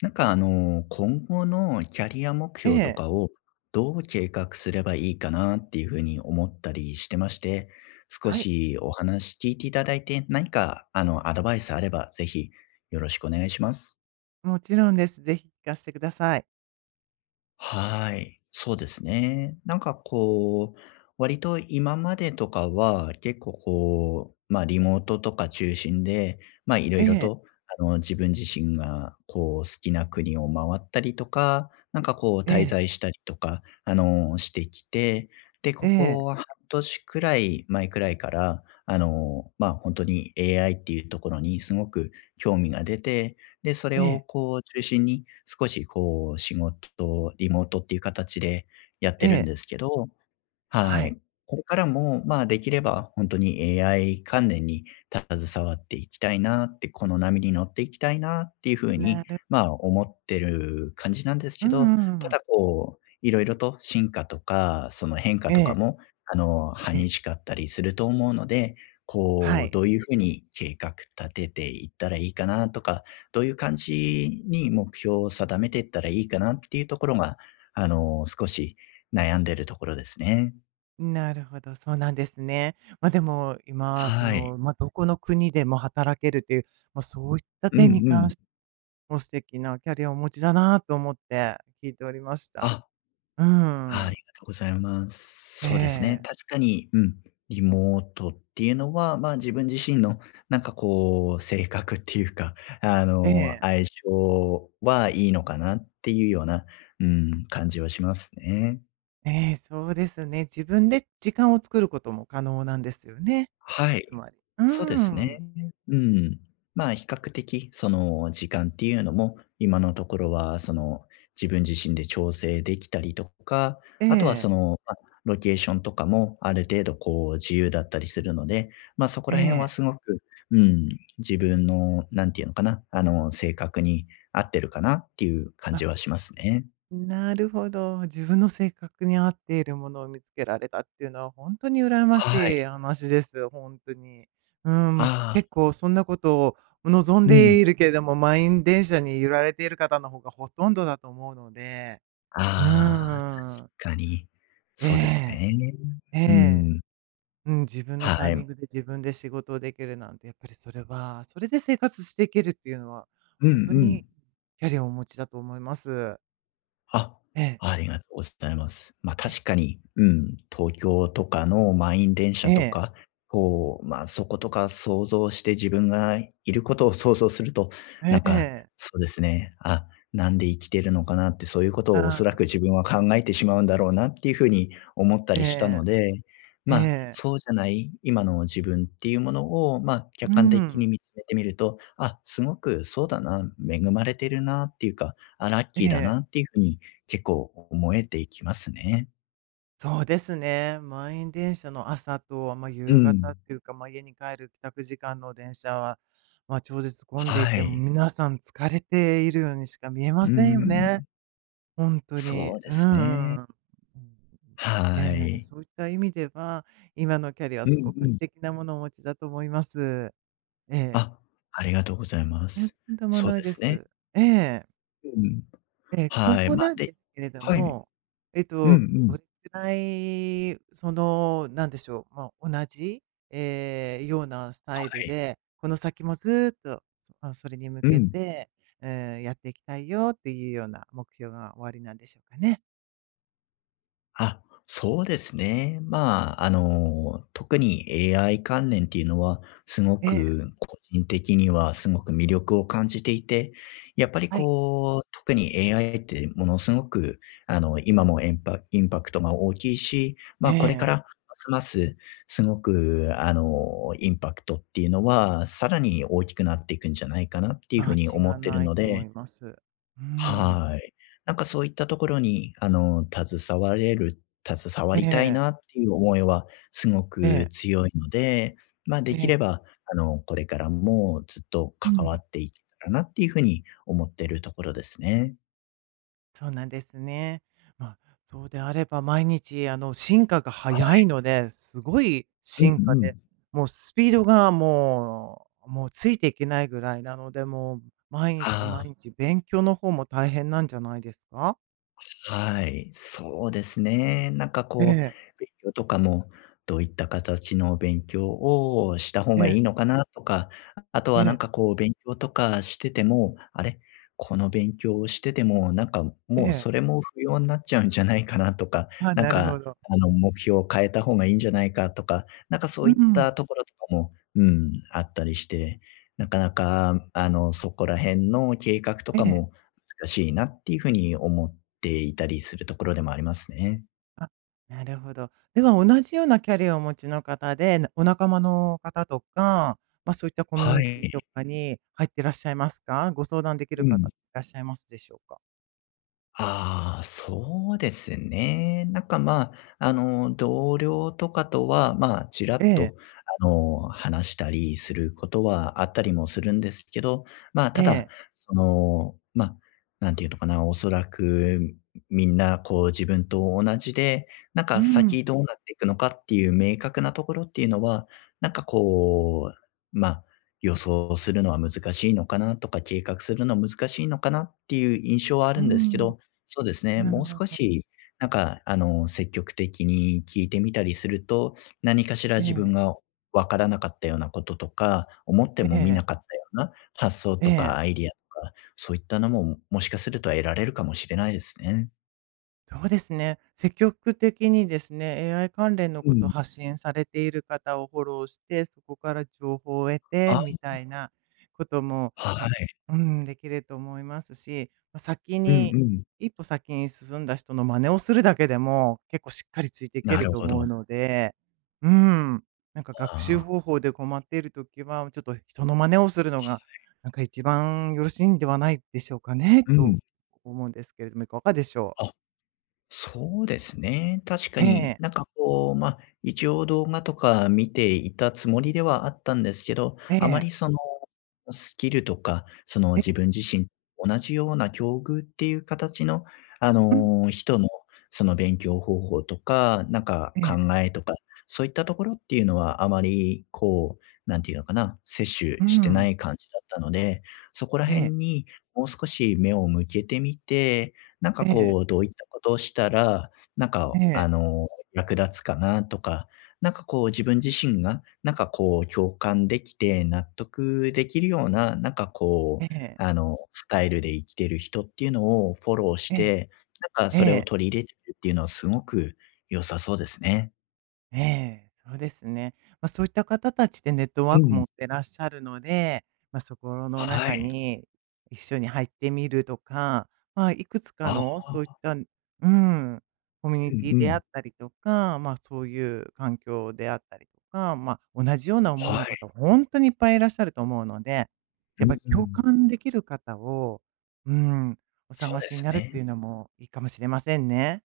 なんか今後のキャリア目え標とえ、かをどう計画すればいいかなっていうふうに思ったりしてまして、少はい、しお話聞いていただいて、何かアドバイスあればぜひよろしくお願いします。もちろんです。ぜひ聞かせてください。はい、そうですね。なんかこう、割と今までとかは結構こう、まあリモートとか中心で、まあいろえいろえ、と自分自身がこう好きな国を回ったりとか、なんかこうえ滞え、在したりとか、してきて、で、えこえ、こは半年くらい前くらいから、まあ本当に AI っていうところにすごく興味が出て、で、そえれをえ、こう中心に、少しこう仕事、リモートっていう形でやっえてるんえ、ですけど、ははい。い。これからも、まあ、できれば本当に AI 関連に携わっていきたいなって、この波に乗っていきたいなっていうふうなに、るまあ、思ってる感じなんですうけんど、うんうたん。だこう、いろいろと進化とか、その変化えとかえ、も、ええ、激しかったりすると思うので、はこう、い。どういうふうに計画立てていったらいいかなとか、どういう感じに目標を定めていったらいいかなっていうところが、少し悩んでるところですね。なるほど、そうなんですね。ま、でも、今、そはい。の、ま、どこの国でも働けるという、ま、そういったう点にんう関ん。しても素敵なキャリアをお持ちだなと思って聞いておりました。あ、うあん。りがとうございます。えそうですね。え、確かに、うん。リモートっていうのは、まあ、自分自身のなんかこう、性格っていうか、ええ、相性はいいのかなっていうような、うん、感じはしますね。ええ、そうですね。自分で時間を作ることも可能なんですよね。はつい。まり。うそうでーすね。ん。うん。まあ、比較的、その、時間っていうのも、今のところは、その、自分自身で調整できたりとか、えあとはそえ、の、まあ、ロケーションとかもある程度こう自由だったりするので、ま、そこえら辺はえ。すごく、うん、自分のなんていうのかな、性格に合ってるかなっていう感あ、じはしますね。なるほど。自分の性格に合っているものを見つけられたっていうのはほんとに羨ましはいい。話です、ほんとに。うーん、あ結あ、構そんなことを望んうん。でいるけれども、満員電車に揺られている方の方がほとんどだと思うので。うああ、ーん。確かに。えそうですえ、ね。えうえ。ん。うん、自分のタはイい。うミんングで自分で仕事をできるなんて、やっぱりそれは、それで生活していけるっていうのは、う本当にん。キャリアをお持ちだと思います。あ、ええ、ありがとうございます。ま、ええ、確かに、うん、東京とかの満員電車とか、こう、ま、そことか想像して自分がいることを想像すると、えなえ、んえか、え、そうですね、あ、なんで生きてるのかなって、そういうことをおあそらくあ、自分は考えてしまうんだろうなっていうふうに思ったえりしたえ、ので、えま、え、そうじゃない今の自分っていうものを、ま、客う観的にん、見つめてみると、あ、すごくそうだな、恵まれてるなっていうか、あ、ラッえキーだえ、なっていうふうに結構思えていきますね。そうですね。満員電車の朝と、まあ、う夕方っん。ていうか、まあ、家に帰る帰宅時間の電車は、まあ、超絶混んでいはて、もうい。皆さん疲れているようにしか見えうまーせんよね。ん。ほんとに、そうでうんうすね。んうん。はええ、い。そういった意味では、今のキャリアうすんごくう素ん。敵なものをお持ちだと思います。ええ。あ、ありがとうございまいや、とす。んでもそうないでですね。す。ええ。うん。ええ、今はい、後ま、なんで、ですけれどはい。も、うんうどん、れくらい、その、なんでしょう、ま、同じ、ええ、ようなスタはイルい。で、この先もずっと、それに向うけん。て、ええ、やっていきたいよっていうような目標がおありなんでしょうかね？あ、そうですね。まあ、特に AI 関連っていうのは、すごええ、く個人的にはすごく魅力を感じていて、やっぱりはい。こう、特に AI ってものすごく、今もエンパインパクトが大きいし、まえあ、これかえ、らますますすごく、インパクトっていうのは、さらに大きくなっていくんじゃないかなっていうふう間に違い思ってるないのと思で、います。うん。はい。なんかそういったところに、携わえりたいえ、なっていう思いはすごえくえ、強いので、まあ、えできえ、れば、これからもずっとう関わん、っていけたらなっていうふうに思ってるところですね。そうなんですね。まあ、そうであれば毎日進化が早いので、すごいう進ん化うで、ん。もうスピードがもうついていけないぐらいなので、もう毎日は毎い。日勉強の方も大変なんじゃないですか？はい、そうですね。なんかえこう、え、勉強とかも、どういった形の勉強をした方えがいえ、いのかなとか、あとえはなんえ、かこう勉強とかしてても、あれ、この勉強をしてても、なんかえもうえ。それも不要になっちゃうんじゃないかなとか、あ、なんなるほかど。目標を変えた方がいいんじゃないかとか、なんかそうういっん、たところとかも、うん、あったりして、なかなかそこら辺の計画とえかえ。も難しいなっていうふうに思っっていたりするところでもありますね。あ、なるほど。では同じようなキャリアをお持ちの方で、なお仲間の方とか、まあ、そういったコミュはニティい。とかに入ってらっしゃいますか？ご相談できうる方ん。っていらっしゃいますでしょうか？ああ、そうですね。なんか、まあ、同僚とかとは、まあ、ちらえっえ、と、話したりすることはあったりもするんですけど、まあ、えただ、え。その、まあ、なんていうのかな、おそらくみんな、こう、自分と同じで、なんうかん、先どうなっていくのかっていう明確なところっていうのは、なんか、こう、まあ、予想するのは難しいのかなとか、計画するのは難しいのかなっていう印象はあうるんですけん、ど、そうですね。なるもうほ少ど。し、なんか、積極的に聞いてみたりすると、何かしらえ自分え、がわからなかったようなこととか、思ってえも見え、なかったような発想えとかアえ。イディアとか、そういったのも、もしかすると得られるかもしれないですね。そうですね。積極的にですね、AI 関連のうことをん。発信されている方をフォローして、そこから情報を得てあ、みたいなことも、はあい。うん、できると思いますし、ま、先うんにうん。一歩先に進んだ人の真似をするだけでも、結構しっかりついていけなるるとほ思うど。ので、うん、なんかあ学習あ。方法で困っているときは、ちょっと人の真似をするのが、なんか一番よろしいんではないでしょうかね、うとん。思うんですけれども、いかがでしょう？あ、そうですね。確かえに、え、なんかこう、まあ、一応動画とか見ていたつもりではあったんですけど、えあまりえ、その、スキルとか、そのえ自え、分自身と同じような境遇っていう形の、うん、人のその勉強方法とか、なんかえ考え、えとか、そういったところっていうのはあまりこう、なんていうのかな、摂取うしてなん、い感じだったので、そこらえ辺え、にもう少し目を向けてみてなんえかえ、こう、どういったことをしたら、なんえか、え、役立つかなとか、なんかこう自分自身が、なんかこう共感できて納得できるような、なんかえこう、え、スタイルで生きてる人っていうのをフォローしええ、て、なんかえそれをえ。取り入れてるっていうのはすごく良さそうですね。ええ、そうですね。まあ、そういった方たちでネットワうークん。持ってらっしゃるので、まあ、そこのは中い。に一緒に入ってみるとか、まあ、いくつかああ。のそういった、うん、コミュニうテんィうであん。ったりとか、まあ、そういう環境であったりとか、まあ、同じような思いはの方、い。本当にいっぱいいらっしゃると思うので、やっうぱんりう共ん。感できる方を、うん、おそ探うでしにすなるっね。ていうのもいいかもしれませんね。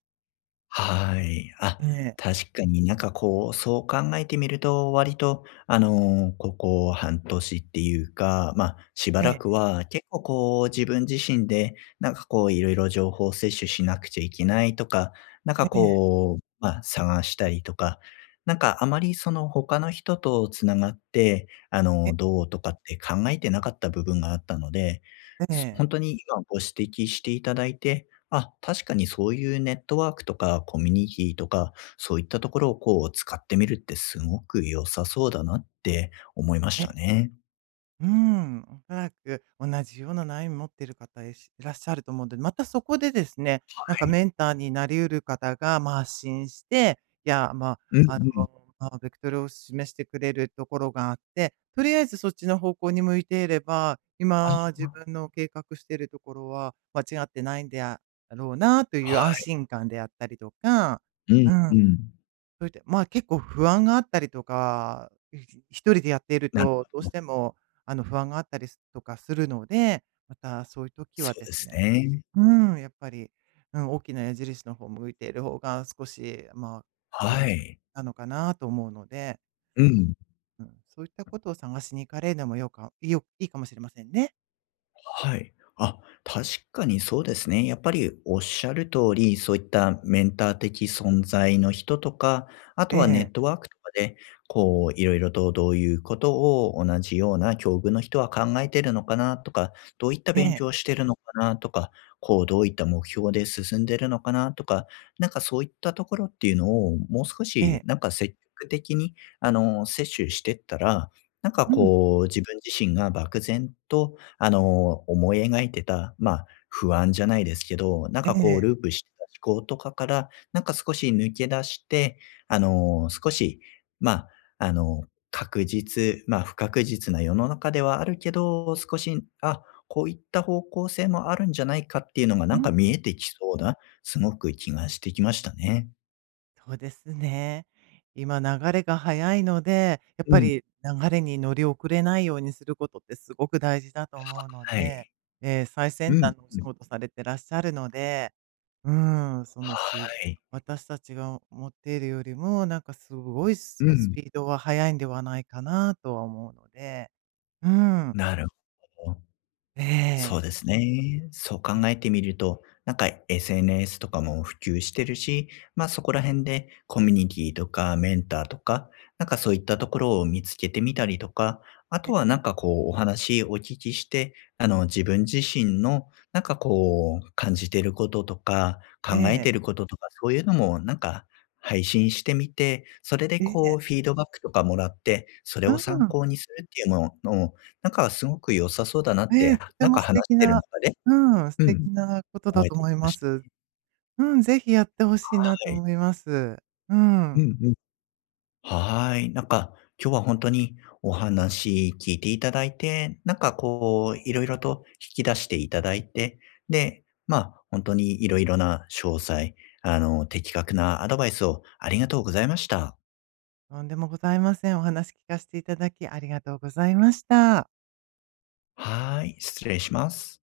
はい。あ、ええ、確かになんかこう、そう考えてみると、割と、ここ半年っていうか、まあ、しばらくは結構こう、自分自身で、なんかこういろいろ情報摂取しなくちゃいけないとか、なんえかえ、ええ、こう、まあ、探したりとか、なんかあまりその他の人とつながって、えどうとかって考えてなかった部分があったので、えええ。本当に今ご指摘していただいて、あ、確かにそういうネットワークとかコミュニティとか、そういったところをこう使ってみるってすごく良さそうだなって思いましえ、たね。うん、おそらく同じような悩み持っている方いらっしゃると思うんで、またそこでですね、なんはかい。メンターになりうる方が、まあ、発信して、いや、まうんあ、うん。まあ、ベクトルを示してくれるところがあって、とりあえずそっちの方向に向いていれば、今あ、自分の計画しているところは間違ってないんであろうなというは安い。心感であったりとか、うんうん。うん。それで、まあ、結構不安があったりとか、一人でやっているなると、ほどうしど。ても、不安があったりすとかするので、またそういう時そはうでですすね、ね。うん、やっぱり、うん、大きな矢印の方向いている方が少し、まあ、気持はちい。なのかなと思うので、うん。うん、そういったことを探しに行かれるのもよかいいよいいかもしれませんね。はい。あ、確かにそうですね。やっぱりおっしゃる通り、そういったメンター的存在の人とか、あえとはネえ、ットワークとかで、こう、いろいろとどういうことを同じような境遇の人は考えてるのかなとか、どういったえ勉え、強をしてるのかなとか、こう、どういった目標で進んでるのかなとか、なんかそういったところっていうのを、もう少えし、え、なんか積極的に、摂取してったら、なんかうん、こう、自分自身が漠然と思い描いてた、まあ、不安じゃないですけど、なんえかこうえ、ループしてた思考とかから、なんか少し抜け出して、少し、まあ、あの、まあ、不確実な世の中ではあるけど、少し、あ、こういった方向性もあるんじゃないかっていうのがうなんかん。見えてきそうな、すごく気がしてきましたね。そうですね。今流れが速いので、やっうぱん、り流れに乗り遅れないようにすることってすごく大事だと思うのはで、い。ええ、最う先ん、端のおう仕ん。事されてらっしゃるので、うん、そはのすい。私たちが思っているよりも、なんかすごいスうスん、ピードは速いんではないかなとは思うので、うん、なるほど。そうえ、ですね。そう考え、えてみると、なんか SNS とかも普及してるし、まあそこら辺でコミュニティとかメンターとか、なんかそういったところを見つけてみたりとか、あとえはえ、なんかこうお話お聞きして、自分自身のなんかこう感じてることとかえ考ええ、てることとかそういうのもなんか配信してみて、それでえこうえ、フィードバックとかもらって、それうを参ん、考にするっていうのをなんかすごく良さそうだなっええ、て、とてなんもか素話し敵てるな、中で、うん、素う敵ん、なことだ思えとてき思いまました。す。うん、ぜひやってほしいはなとい。思います。ううん。んうん。はい。なんか今日は本当にお話聞いていただいて、なんかこういろいろと引き出していただいて、で、ま、あ、本当にいろいろな詳細、的確なアドバイスをありがとうございました。とんでもございません。お話聞かせていただきありがとうございました。はい、失礼します。